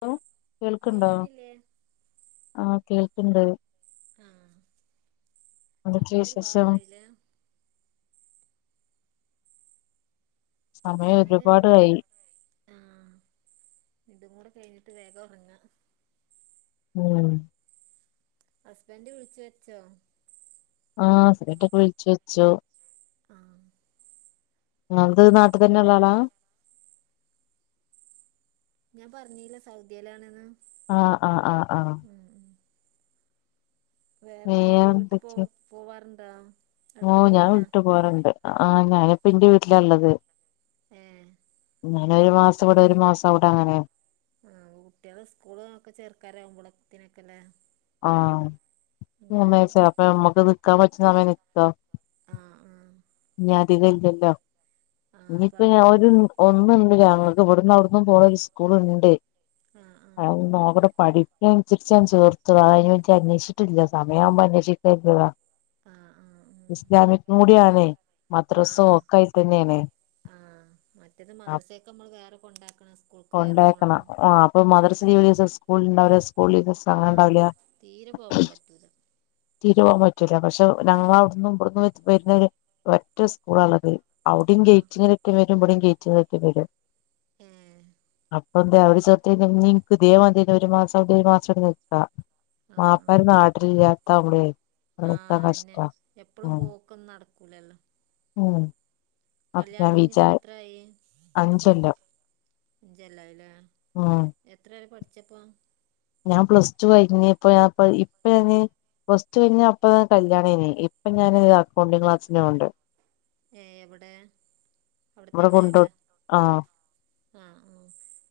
Hello കേൾക്കണ്ടോ കേൾക്കണില്ലേ ആഹ കേൾക്കണ്ട് ആഹ് എന്തൊക്കെയാ സമയം വിശേഷം ഒരുപാടായില്ലേ സമയം ഒരുപാ ആഹ് ഇതും കൂടെ കഴിഞ്ഞിട്ട് വേഗം ഉറങ്ങാം ഉം ഹസ്ബൻഡ വിളിച്ചു വെച്ചോ ആഹ് ഹാസ്ബാൻഡ് ഒക്കെ വിളിച്ചു വെച്ചു ആഹ് നിങ്ങളത് നാട്ടിൽ തന്നെ ഉള്ള ആളാ ഞാൻ പറഞ്ഞീല്ല സൗദിയിലാണെന്ന് ആഹ് ആഹ് ആഹ് ഉം ഉം വേറെ എന്തൊക്കെ വീട്ടിൽ പോ പോവാറുണ്ടോ ഓ അടുത്ത് ഞാൻ പോയിനാ വീട്ട് പോറുണ്ട് ആ ഞാനിപ്പ എന്റെ വീട്ടിലള്ളത് ഏഹ് ഞന് ഒരു മാസം ഇവിടെ ഒരു മാസം അവിടെ അങ്ങനെ ആഹ് കുട്ടികളെ സ്കൂളൊക്കെ ചേർക്കാരാവകുമ്പ ളത്തിനൊക്കെല്ലേ ആഹ് ഞാൻ വിചാരിച്ചു അപ്പ പറ്റും നമ്മക്ക് നിക്കാൻ പറ്റണ സമയം നിക്ക ആഹ് ആഹ് ഇനി അധികല്ലല്ലോ ആഹ് അപ്പൊ ഇനിയിപ്പ ഞാ അവിടെ ഒരു ഒന്നുണ്ട് ഞങ്ങൾക്ക് ഇവിടന്ന് അവിടന്ന് പോണ ഒരു സ്കൂളുണ്ട് ആഹ് ആഹ് അഹ് ഒന്ന് നോക്കട്ടെ പഠി ഇനനുസരിച്ച് ഞാൻ ചേർത്തത അതിനെ കുറിച്ച് അന്വേഷിച്ചിട്ടില്ല സമയാവുമ്പൊ അന്വേഷിക്കാ കരുതിയതാ ആഹ് ആഹ് ആഹ് ഇസ്ലാമിക്കും കൂടി ആണെയ് മദ്രസും ആഹ് ഒക്കെ ആയി തന്നെയണ് ആഹ് മറ്റേത് മദർസയൊക്കെ നമ്മൾ വേറെ കൊണ്ടാക്കണം സ്കൂൾക്ക് വേറെ പോണം ഇപ്പൊ മദർസ ലീവിള്ള വിസം സ്കൂള് ഉണ്ടാവില്ല സ്കൂൾ ലീവിള്ളെസം അങ്ങനെ ആഹ് ഉണ്ടാവില്ല തീരെ പോവാൻ പറ്റൂല തീരെ പോവാൻ പറ്റൂല പക്ഷെ ഞങ്ങൾ അവിടന്നും ഇവിടന്നും വരുന്ന ഒര് ഒറ്റ സ്കൂള ഉള്ളത് അവിടയും ആഹ് ഗേറ്റിങ്ങലെറ്റം ഒക്കെ വരും ഇവിടയും ഗേറ്റിങ്ങലെറ്റം ഒക്കെ വരും ഏഹ് അപ്പ അപ്പെന്ത അവിടെ ചേർത്തി കഴിഞ്ഞ പിന്നെ ഇൻക്ക് ഇതേ മാതിരിന്നെ ഒരു മാസം അവിടെം ഒരു മാസം ഇവിടെ നിൽക്കാം ആഹ് മാപ്പളാര് ആഹ് നാട്ടിലില്ലാത്ത ആവുമ്പളെ [unintelligible] കഷ്ട ഉം ഒക്കൊന്നും നടക്കൂലല്ലോ ഉം അപ്പൊ കല്യാണം ഞാൻ വിചാ കഴിഞ്ഞത്പ്പ എത്രായി അഞ്ചൊല്ലം അഞ്ചു കൊല്ലായില്ലേ ഉം എത്ര വരെ പഠിച്ചപ്പോ ഞാൻ പ്ലസ് ടു കഴിഞ് ഇപ്പ ഞാൻ ഇപ്പ ഞാന് ഫസ്റ്റ് കഴിഞ്ഞ അപ്പ തന്നെ കല്യാണയ്ന് ഇപ്പൊ ഞാൻ അക്കൗണ്ടിഗ് ക്ലാസ്സിന് പോവ്ണ്ട് ഏഹ് എവിടെ ഇവിടെ അവിടെത്തന്നെ കൊണ്ടോ ആവുലേ ആഹ് ആഹ് ആഹ്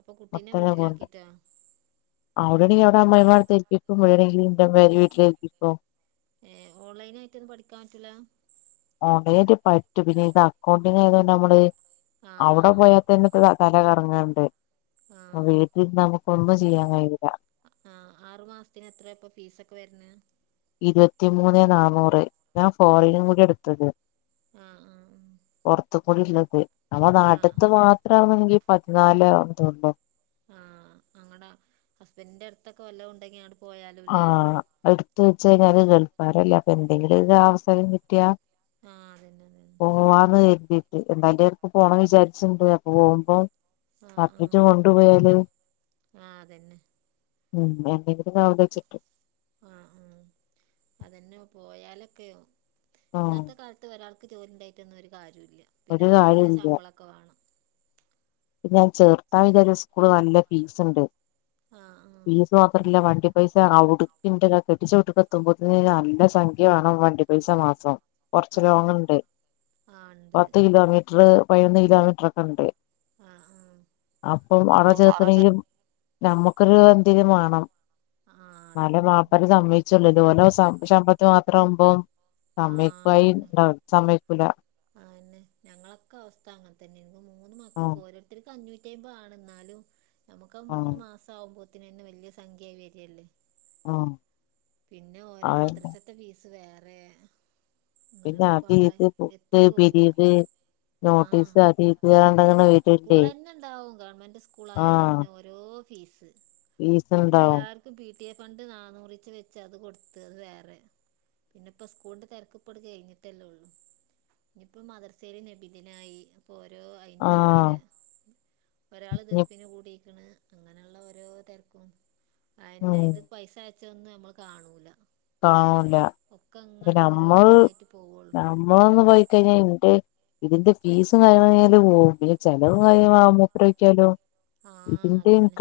അപ്പൊ കുട്ടീനെ വീട്ടിലാക്കിട്ടോ അവിടെ ആണെങ്കി അവിടെ അമ്മയ്മ അടുത്ത് ഏല്പിക്കും ഇവിടെ ആണെങ്കി എന്റെമ്മ വീട്ടിൽ ഏല്പിക്കും ഏഹ് ഓൺലൈൻ ആയിട്ടൊന്നും പഠിക്കാൻ പറ്റൂല്ല ഓൺലൈനായിട്ട് പറ്റും പിന്നെ ഇത് അക്കൗണ്ടിങ് ആയത് കൊണ്ട് നമ്മള് അവിടെ ആഹ് പോയാൽ തന്നെ തല കറങ്ങണ്ട് ആഹ് ആഹ് വീട്ടിൽന്ന് നമുക്ക് ഒന്നും ചെയ്യാൻ കഴിയില്ല ആഹ് ആറു മാസത്തിന് എത്ര അപ്പൊ ഫീസ് ഒക്കെ വരുന്നത് ഇരുപത്തിമൂന്ന് നന്നൂറ് ഞാൻ ആഹ് ഫോറിനും കൂടിയാ എടുത്തത് ആഹ് പുറത്ത്‌ക്ക് കൂടി ഉള്ളത് നമ്മളെ ആഹ് ആഹ് നാട്ട്ത്തെ മാത്ര ആണെന്ന് ഉണ്ടെങ്കി പതിനാലോ അത്രോള്ളു ആഹ് അങ്ങട ഹസ്ബൻഡിന്റെ അടുത്തൊക്കെ വല്ല ഉണ്ടെങ്കി അങ്ങട് പോയാലോല്ലേ ആഹ് അതെടുത്ത് വെച്ച് കഴിഞ്ഞാല് ഗൾഫാരല്ല അപ്പൊ എന്തെങ്കിലും ഒര് അവസരം കിട്ടിയാ ആഹ് അതന്നെ പോവാന്ന് കരുതി എന്തായാലും ഞാൻ ഇപ്പം പോണന്ന് വിചാരിച്ചിണ്ട് അപ്പൊ പോകുമ്പോ അതന്നെ ആഹ് സർട്ടിഫിറ്റും ആഹ് കൊണ്ടു പോയാല് ആഹ് അതന്നെ ഉം [unintelligible] ആഹ് ആഹ് അതന്നെ പോയാലൊക്കെയോ ആഹ് ഇന്നത്തെ കാലത്ത് ത്ത് ഒരാൾക്ക് ജോലി ഉണ്ടായിട്ടൊന്നും ഒരു കാര്യവൂല്ല പിന്നെ ഒരു നല്ല കാര്യല്ല ശമ്പളൊക്കെ വേണം ഞാൻ ചേർത്താ വിചാരിച്ച സ്കൂള് നല്ല ഫീസ്ണ്ട് ആഹ് ആഹ് ഫീസ് അത്രല്ല വണ്ടി പൈസ അവ്ടുക്ക് ന്റെ കെട്ടിച്ച വീട്ടിക്ക് എത്തുമ്പോത്തിന് നല്ല സംഖ്യ വാണം വണ്ടി പൈസ മാത്രം കുറച്ച് ആഹ് ലോങ് ഉണ്ട് ആഹ് ഉണ്ട് പത്ത് കിലോമീറ്റർ പതിനൊന്ന് കിലോമീറ്റർ ഒക്കെ ഉണ്ട് ആഹ് ആഹ് അപ്പം അവിടെ ചേർക്കണെങ്കിലും നമ്മുക്കൊരു എന്തെങ്കിലും വേണം ആഹ് ആഹ് ന്നാലെ അതന്നെ അതന്നെ മാപ്പര് സമ്മയ്‌ ചിലത് ഓലോ ശമ്പളത്ത് മാത്രം ആവുമ്പോം ആഹ് സമയക്കായി അതന്നെ ഉണ്ടാവ സമക്കല ആന്നെ ഞങ്ങളൊക്കെ അവസ്ഥ അങ്ങനെത്തന്നെ. എനിക്ക് മൂന്ന് ഉം മക്കക്ക് ഓരോ ഒക്ക് അഞ്ഞൂറ്റി അമ്പ ആണ്. എന്നാലും നമുക്ക് ഉം മൂന്ന് മാസ ആവും ബാത്തിന് വലിയ സംഖ്യ ആായി വരികയല്ലേ. ആഹ് പിന്നെ ഓരോ മദ്രസത്തെ ഫീസ് വേറെ പിന്നെ അങ്ങനൊക്കെ അത് പാടാ ഇത് എത്തി ബുക്ക് പോവൂല പിരീഡ് ആഹ് നോട്ടീസ് അത് ഇത് പറഞ്ഞിട്ടങ്ങനെ സ്കൂൾ വരൂല്ലേ തന്നെ ഉണ്ടാവും ഗവൺമെന്റ് സ്കൂൾ ആയാാൽ ആഹ് തന്നെ ഓ ഫീസ് ഫീസ് ഇപ്പ ഉണ്ടാവും എല്ലാവർക്കും പിടി ഫണ്ട് നാനൂറി വെ അത് കൊടുത്ത്. അത് വേറെ പിന്നെ ഇപ്പോ സ്കൂളിന്റെ തിരക്കപ്പടി കഴിഞ്ഞിട്ടല്ലേ ഉള്ളു. ഇനിയിപ്പോ മദർശേല് നബിദിനായി ഓരോ അയിന്റെ ആഹ് ഓരോരൊ ഒരാള് ദഫിൻ കൂടിയിരിക്കണ് അങ്ങനെയുള്ള ഓരോ തിരക്കും അന്നെ ഉം ഇത് പൈസ അയച്ചൊന്നും നമ്മൾ കാണൂല കാണില്ല ഒക്കെ അപ്പ അങ്ങനെ ഓരോ നമ്മൾ ഇതിനായിട്ട് പോവുള്ളൂ നമ്മളൊന്ന് പോയിക്കഴിഞ്ഞാൽ എന്റെ ഇതിന്റെ ഫീസും കഴ കഴിഞ്ഞാല് പോവും. പിന്നെ ചെലവും കഴിയ മുൂപ്പ രൂപയ്ക്കാലോ ആഹ് അതെന്നെ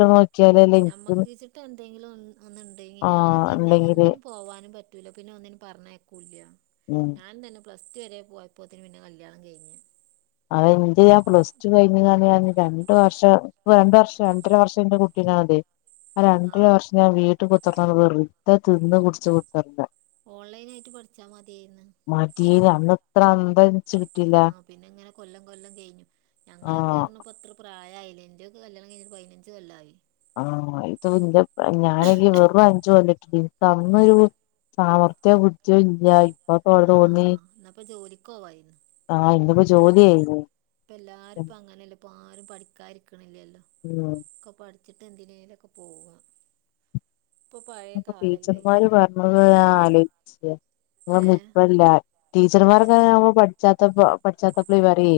ഇൻക്ക് ഞമ്മക്ക്ച്ചിട്ട് എന്തെങ്കിലും ഒന്നുണ്ടെങ്കി ആ ഞാനും തന്നെ ഇണ്ടെങ്കില് ഒന്നിനന് പോവാനും പറ്റ ട്ടൂല പിന്നെ ഒന്നിനന് പറഞ്ഞേക്കൂല്ല. ഉം ഞാൻ തന്നെ പ്ലസ്ടു വരെ പോയപ്പോത്തിന് പിന്നേ കല്യാണം കഴിഞ്ഞ്. അ എന്ത് ഞാൻ പ്ലസ് ടു കഴിഞ്ഞ രണ്ട വർഷം രണ്ടു വർഷം രണ്ടര വർഷംന്റെ കുട്ടീനാ അതേ ആഹ് രണ്ടര വർഷം ഞാൻ വീട്ട് കുത്തക്ക വറദ്ധ തിന്ന് കുടിച്ചച്ച് കുത്തണ്ട് ഓൺലൈൻ ആയിട്ട് പഠിച്ചാൽ മതിയായിരുന്നു. മാറ്റിയ അന്ന് ഇത്ര അന്തരി ആഹ് പിന്നെ ഇങ്ങനെ കൊല്ലം കൊല്ലം കഴിഞ്ഞു ഞങ്ങളൊക്കെ ആഹ് ഇറണ പത്ര പ്രായ ഐലൻഡറ ഒക്കെ കല്യാണം കഴിഞ്ഞ പതിനഞ്ച് കൊല്ല്ല ആമായി ആഹ് ഇത് ന്റെ ഞാന്ല്ലെ വെറും അഞ്ചുല്ലിട്ടില്. അന്നൊരു സാമർത്ഥ്യം കദ്ധിയില്ലായ്. ആഹ് ന്നപ്പന്നാ പ്പം ജോലിക്കേവായീന്ന്. ആഹ് ന്നിപ്പോ ജോലി ആയ്ന്ന്. പ്പെ എല്ലാരുപ്പങ്ങനെല്ലെ പ്പാരും പഠിക്കായിരിക്ക്ണില്ലല്ലോ. ഒക്ക പഠി വച്ചിട്ടെന്തിനേലൊക്കെ പോവാ പ്പൊ പഴെ കാലല്ലെയ്. ന്ന് ഞാനാലോചയിച്ച്ക്കാ ഏഹ് ന്ന്പ്പെല്ലാ ടീച്ചർമാര് ന്ന് ഞമ്മൾപഠിച്ചാത്തപ്പേ പഠിച്ചാത്തപ്ളേ പറയേ,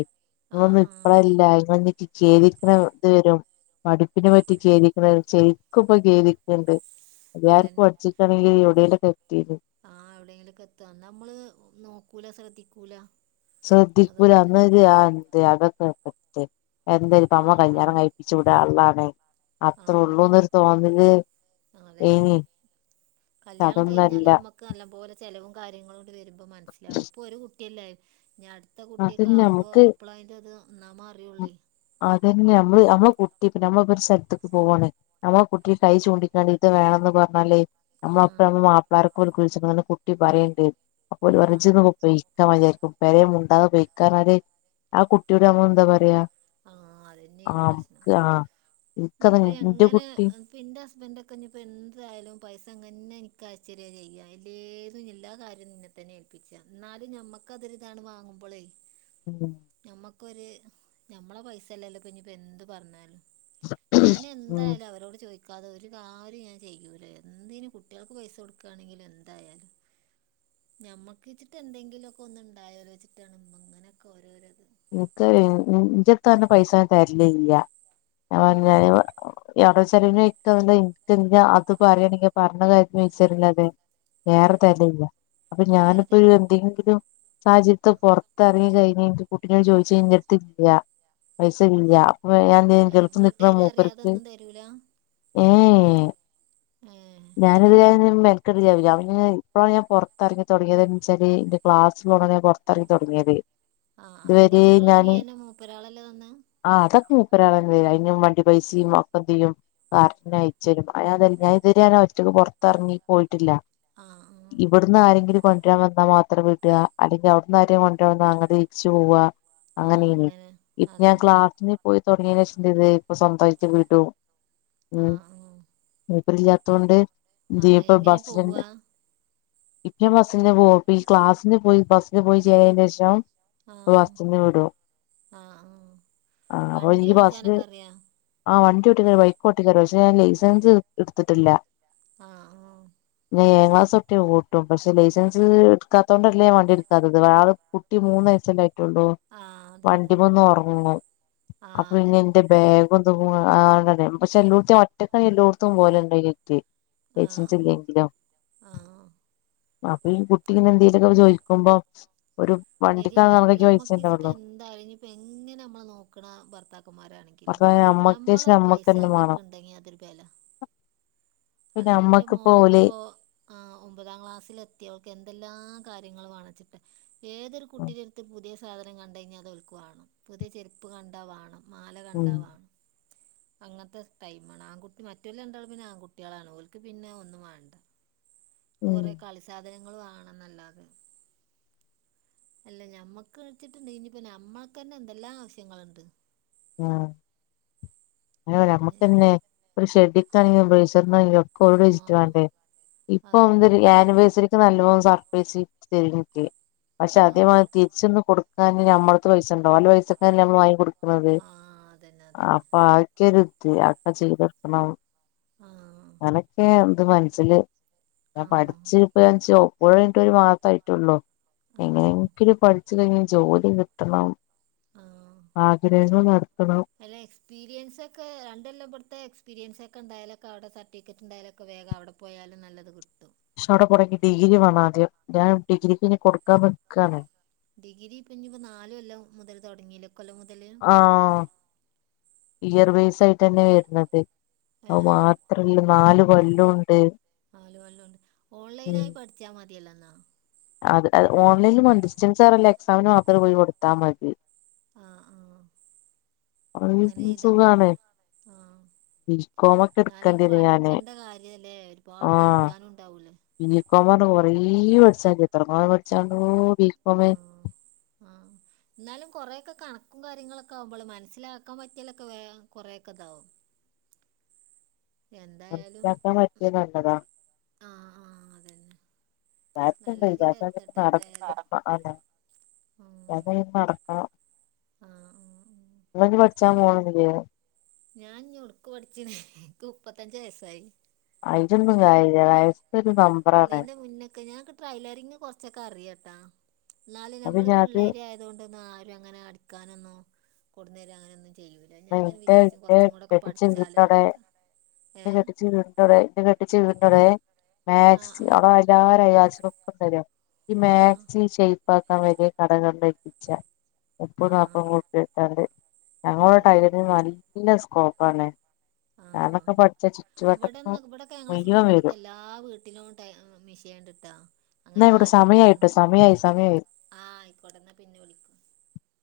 ഇങ്ങളെന്നും ആഹ് ആഹ് ഇപ്പളെല്ല ഇങ്ങളിഞ്ഞി. ചെദിക്ക്ണ ത് വെരും. പഠിപ്പിനെപറ്റി ചെദിക്ക്ണ ശെരിക്കുപ്പ കെദിക്ക്ണ്ട്. എല്ലാരും അതന്നെ പഠിച്ചിട്ടാണെങ്കില് എവിടെയിലെക്കെ എത്തീന്ന്. ആഹ് എവിടെയെങ്കിലൊക്കെത്താ നമ്മള്, നോക്കൂല, ശ്രദ്ധിക്കൂല. ശ്രദ്ധിക്കൂല അതൊക്കെ തന്നെ അന്നെര് ആ ന്ത് അതെക്കെപ്പെന്ത്. എന്താലുപ്പമ്മളെ ആഹ് കല്യാണം കഴപ്പിച്ചുവിടാള്ളാണ്. അത്രേള്ളൂന്നെര്തോന്നല്. അതെന്നെ. കല്യാണം കഴിഞ്ഞാല് അതൊന്നല്ല ഞമ്മക്ക് നല്ലമ്പേലെ ചെലവും കാര്യങ്ങളുണ്ട് വരുമ്പോ മനസ്സിലാവെള്ളൂ. ഇപ്പെര് കുട്ടിയെല്ലെ. ഞി അട്ത്ത അതന്നെ കുട്ടിയെക്കവുമ്പോ നമുക്ക് അപ്പളായ്ന്റെത് ന്നാമ അറിയെള്ളെയ്. അതന്നെ മ്മള് നമ്മള്കുട്ടിപ്പ് നമ്മള്പ്പെര് സ്ഥലത്ത്ക്ക് പോവാണ്. നമ്മളെ കുട്ടി കൈ ചൂണ്ടിക്കാണ്ട് ഇത് വേണെന്ന് പറഞ്ഞാലേ ആഹ് നമ്മള പ്പ നമ്മളെ മാപ്പളാരാക്ക് വിളിച്ചിങ്ങാണ്ടെ കുട്ടി പറയണ്ട് കുട്ടി അപ്പേല് പറയ്ണ്ട് പറയാ ജ്ജ് ആഹ് ന്ന്പെയ്. രിക്കും പെരെ മുണ്ടാതെ പൈയിക്കാർഞാല് ആ കുട്ടിയേട് നമ്മളെന്താ പറയാ. ആഹ് ആ അതെന്നെണ് പ്രശ്നം നമുക്ക് ആ ഇൻക്കതാ ഇനിപ്പേ ഇന്റെ എങ്ങനെ കുട്ടി എ. പിന്റെ ഹസ്ബൻ്റെക്കെ ഞിപ്പെ ന്തായാലും പൈസ അങ്ങന്നെ ഇൻക്കയച്ചെരെ ചെയ്യാ. ഇല്ലേതും എല്ലാകാര്യം ഇന്ന തെന്നെ ഏൽപ്പിച്ച. ന്നാലും ഞമ്മക്കെര്താണ് വാങ്ങുമ്പളേ. ഉം ഞമ്മക്കൊര് ഞമ്മള പൈസെല്ലല്ലോ പ്പൊഞ്ഞിപ്പെന്ത് പറഞ്ഞാലും. ഉം ഞാനെന്തായാലും അവരോട് ചോയ് ക്കാതെ ഒരു കാര്യം ഞാചെയ്യൂല. എന്തിന്, കുട്ടൃൾക്ക് പൈസ കൊടുക്കാണെങ്കിലു എന്തായാലും. ഞമ്മക്കീച്ചിട്ട് എന്തെങ്കിലെക്കെ ഒന്ന്ണ്ടായാലേച്ചിട്ടാണ്. പ്പങ്ങനെക്കേരോരത്. ഇക്ക വെരണ് ഇജ്ജെത്താ പറഞ്ഞു പൈസ ഞാൻ തെര്ലില്ല. ആ ഞാൻ, ആ [unintelligible] യാടെോ ചെിലവിന് ഇക്ക വന്നേ പിന്നെ അത് പറയണെങ്കി പറഞ്ഞ കാര്യത്തിന് [unintelligible] അതെ ഏറെ തെരലില്ല അപ്പൊ, വേറെ തരും ഞാനിപ്പോരെന്തെങ്കിലും. സാഹചര്യത് പെർത്തെറങ്ങി കഴിഞ്ഞാ ൻക്ക് കുട്ടിനേട് ചോദിച്ചാ ഇൻ്റെടുത്തില്ലൃ. പൈസ ഇല്ലൃ അപ്പോൾ അപ്പൊ ഞാന് ഗൾഫിൽ നിക്ക്ണ വീട്ടുകാർ അറിയാതെ മൂപ്പര്ക്ക്. ഒന്നും തരൂല ഏ ഏ ഏ ഞാനെതായാലും മെനക്കെടില്ലല്ലോ പിന്നെ ഞാന് ഇപ്പെളാണ് ഞാന് പൊർ ത്തെറങ്ങി തുടങ്ങിയത്. ച്ചരി ന്റെ ക്ലാസ് പോണന്ന് ഞാൻ പെർത്തെറങ്ങി തൊടങ്ങിയത്. ആ അപ്പ ദീനൊക്കെള്ള ഫീയെന്നെ മൂപ്പരാളെല്ലെ തന്ന് ആ അതൊക്കെ മുപ്പരാളെന്നെരും അയിന് വണ്ടിപൈസിം മക്കെന്തെയ്യും ആ കാര്നെയ് ശെരിക്കുആയ ഞാതുവരെ ങ്ങനെ ഒറ്റയ്ക്ക് പെർത്തെറങ്ങി പോയിട്ടില്ല. ആ ഹ് വിടുന്ന് ആരെങ്കിലും കൊണ്ടെരാൻ വന്നാൽ മാത്രം വിടാ അല്ലെങ്കിൽ അവ്ട്ന്ന് ആരെങ്കും കൊണ്ടെരാൻ വാന്നാ അങ്ങെണ്ട് തിരിച്ച് പോവാ. ആ അങ്ങനെയ്ന്ന് അങ്ങനെ പ്പൊ ഞാൻ അതന്നെ ക്ലാസ്സിന് പോയിതൊ ടങ്ങിയെൻ്റെഷം ന്തെയ്ത് ഇപ്പൊ സ്വന്തായിട്ട് വീടും, ആ ഉം. ആ മൂപ്പരില്ലൃത്തോണ്ട് ആ ന്തെയ്യും പ്പ എങ്ങനെ ബസ്സിനന്നെ. പോവുക പ്പെ ഞാൻ ബസ്സിന്പോവും, ഈ ക്ലാസ്സിന്പോയി ബസ്സിന്പോയി, ചേലായ്ൻ്റെഷം. ആഹ് ഇപ്പൊ ബസ്സിന് വിടും. ആഹ് ആഹ് ആഹ് ആ അപ്പൊ വണ്ടി ഈബസ്സ്. ഓടിച്ചാനൊക്കെ അറിയാ ആ വണ്ടി ഓട്ടിന്ന് ബൈക്ക് ഓട്ടിക്കാറിം പക്ഷെ ഞാൻ ലൈസൻസ് ഇട്ത്തിട്ടില്ല. ആ ആ ഞാ ഏയാം ക്ലാസ്സൊട്ട് ഓട്ടും പക്ഷെ ലൈസൻസ് ട്ക്കാത്തോണ്ടെല്ലേ ഞാവണ്ടി ഇട്ക്കാത്തത് വെറെ കുട്ടി മൂന്ന് - ച്ചല്ലേ ആയ്ട്ടൊള്ളു ആഹ് അതന്നെ അതന്നെ വണ്ടിമ്മന്നൊർങ്ങും ആഹ് അതന്നെ അപ്പിന്നെന്റെ ബാഗ് [unintelligible] പക്ഷെ എല്ലോട്ത്തും ഒറ്റക്കാണെല്ലോട്ത്തും പോകല്ണ്ടായ്ലൊക്കെ ആഹ് ആഹ് ലൈസൻസില്ലെങ്കിലും ആഹ് അപ്പീ കുട്ടിങ്ങനെ എന്തേലൊക്കെ ചോദിക്കുമ്പോ ഒരു വണ്ടി ന്തേ ണവര് നമ്മക്കിച്ചിട്ട് എന്തായാലും ഞ്ഞിപ്പോ എങ്ങനെ നമ്മളെ നോക്ക്ണ ഭർത്താക്കന്മാരാണെ അപ്പൊ അമ്മക്ക് വെച്ച് ഞമ്മളൊരു അമ്മക്ക് പൈസ തന്നെ വേണം അമ്മക്ക്ണ്ടെങ്കി അതൊരു ബല പിന്നെ അതെന്നെന്റെ അമ്മക്ക് പോലെ മോളൊക്കെപ്പോ ആ ഒമ്പതാം ക്ലാസ്സിലെത്തിയോൾക്ക് എന്തെല്ലാം കാര്യങ്ങള് വാണച്ചിട്ടാ ഏതൊരു കുട്ടിന്റെട്ത്ത് പുതിയ സാധനം കണ്ടയ് ഞ്ഞാൽ അതോൽക്ക് വാണം പുതിയ ചെരുപ്പ് കണ്ടാ വാണം മാല ഉം കണ്ടാ വാണം അങ്ങൻത്തെ ടൈം ആണ് ആൺകുട്ടി മറ്റോല് രണ്ടാളും പിന്നെ ആൺകുട്ട്യാളാണ് ഓൽക്ക് പിന്നെ ഒന്നും വാണ്ട ഉം കൊറേ കളി സാധനങ്ങള് വാണംന്നല്ലാതെ അല്ല ഞമ്മക്ക് ച്ച്ട്ട് ണ്ടെങ്കി ഇനിപ്പോ ഞമ്മക്കെന്നെ എന്തെല്ലാം ആവശ്യങ്ങളുണ്ട് ആ അങ്ങനെ അതന്നെ ഞമ്മക്കെന്നെ ഒരു ഷെഡ്‌ഡിട്ടണെങ്കിലും ഒരു ബ്രയ് ഇതൊക്കോലോട് ചോയ്ച്ച്ട്ട് ആഹ് വാണ്ടേ ഇപ്പ അതന്നെ എന്തൊരു ആനിവേഴ്സറി ക്ക് നല്ലോം സർപ്രൈസ് ഗിഫ്റ്റ് തരും ൻക് പക്ഷെ ആഹ് അതേ ആഹ് മാരി തിരിച്ചൊന്ന് കൊടുക്കാന് നമ്മൾ പത്ത് പൈസണ്ടോ ഓലെ പൈസക്കല്ലേ നമ്മള് വാങ്ങി കൊടുക്ക്‌ണത് ആഹ് അതന്നെ അതന്നെ അപ്പൊ ആക്കരു ത് അഒക്കെ ചെയ്തൊട്ക്കണം ആ അനൊക്കെണ്ട് മൻസില് ഞാൻ ആഹ് പഠിച്ചു [unintelligible] കഴിഞ്ഞിട്ട് ഒരു മാസായിട്ടൊള്ളൂ ആഹ് എങ്ങനെയെങ്കിലും പഠി ച്ചിലെങ്കിലും ജോലി കിട്ടണം ആഹ് ആഗ്രഹങ്ങള് നടത്തണം അല്ല എക്സ്പീരിയൻസൊക്കെ രണ്ടൊല്ലം ബിട്ത്തെ എക്സ്പീരിയൻസൊക്കെ ണ്ടായാലൊക്കെ അടെ സർട്ടിഫിക്കറ്റ് ണ്ടായാലൊക്കെ വേഗം അവടെ പോയാലും നല്ലത് കിട്ടും പക്ഷെ അവിടെ [unintelligible] ഡിഗ്രി വാണാദ്യം ഞാൻ ഡിഗ്രിക്ക് ഇനി കൊടുക്കാൻ നിക്കാണ് ഡിഗ്രി ഇപ്പൊ ഇഞ്ഞിപ്പോ നാല് കൊല്ലം മുതൽ തുടങ്ങിയില്ലെ ഇക്കൊല്ലം മുതല് ആഹ് ഇയർ ബേസ് ആയിട്ടെന്നെ വരുന്നത് അഹ് ഏഹ് മാത്രല്ല നാല് കൊല്ലോംണ്ട് നാല് കൊല്ലണ്ട് ഓൺലൈനായി പഠിച്ചാ മതിയല്ലോന്നാ അത് ഓൺലൈനിലും മാണം ഡിസ്റ്റൻസാരല്ല എക്സാമിന് മാത്രം പോയി കൊടുത്താ മതി ആഹ് ആഹ് അങ്ങനെ ചെയ്താ സുഖാണ് മതി ആഹ് ബികോമൊക്കെ ന്നാലീ എടുക്കേണ്ടിയത് ഞാന് പഠിക്കണ്ട കാര്യല്ലേ ഒരുപാട് പഠിക്കാനും ഉണ്ടാവൂലേ ബീഫാ [unintelligible] കൊറേ പഠിച്ചാണ്ട് എത്രങ്ങാനും പട്ച്ചാണ്ടോ ആഹ് ആഹ് ന്നാലും കൊറേക്കെ കണക്കും കാര്യങ്ങളൊക്കാകുമ്പോളേ മനസ്സിലാക്കാൻ പറ്റിയാലൊക്കെ വേം കൊറേയൊക്കെതാവും എന്തായാലും മനസ്സിലാക്കാൻ പറ്റിയ നല്ലതാ ആഹ് ആഹ് അതന്നെ നല്ലതില് എത്തട്ടെ എന്തായാലും ഉം [unintelligible] ആഹ് ആഹ് ആഹ് ങ്ങള്ഞ്ഞി പഠിച്ചാൻ പോണൊന്നുല്ലേ? ഞാൻഞ്ഞൊടുക്ക് പഠിച്ചിണ്ക്ക് മുപ്പത്തഞ്ച് വയസായി അയ്ലൊന്നും കാര്യല്ല വയ ല്ലീന്റെ മുന്നൊക്കെ ഞാൻ കി ടൈലറിങ് കൊർച്ചൊക്കറിയട്ടാന്നാലും അപ്പൊ പിന്നെ അത് ഞമ്മളൊരുള്ളേരിയ തുകൊണ്ടന്നാരും അങ്ങനെ അടിക്കാനൊന്നും കൊടുന്നേര അങ്ങനൊന്നും ചെയ്യു [unintelligible] [unintelligible] എന്നൊക്കെ ഏ കെട്ടിച്ചവീട്ന്റടെ ആ മാക്സി അവ്ടല്ലാരും [unintelligible] ഈ ആ ആ മാക്സി ഷെയ്പാക്കാൻ വലിയ കടകളിലേൽപ്പിച്ച മുപ്പും ആ നാപ്പും കൂട്ടി എടുത്താണ്ട് ഞങ്ങളടെ അതന്നെ ടൈലറിന് നല്ല സ്കോപ്പാണ് ആ ഞാനൊക്കെ പഠിച്ച ചുറ്റുവട്ടപ്പം മുയ്യ്വൻ വരും ആ ഹി വീട്ടിലോ മിഷ ചെയ്യണ്ടിട്ടാ ന ഇവിടെ സമയമായിട്ട് സമയമായി സമയമായിട്ട് ആഹ് ആയിക്കോട്ടെ എന്നാ പിന്നെ വിളിക്കും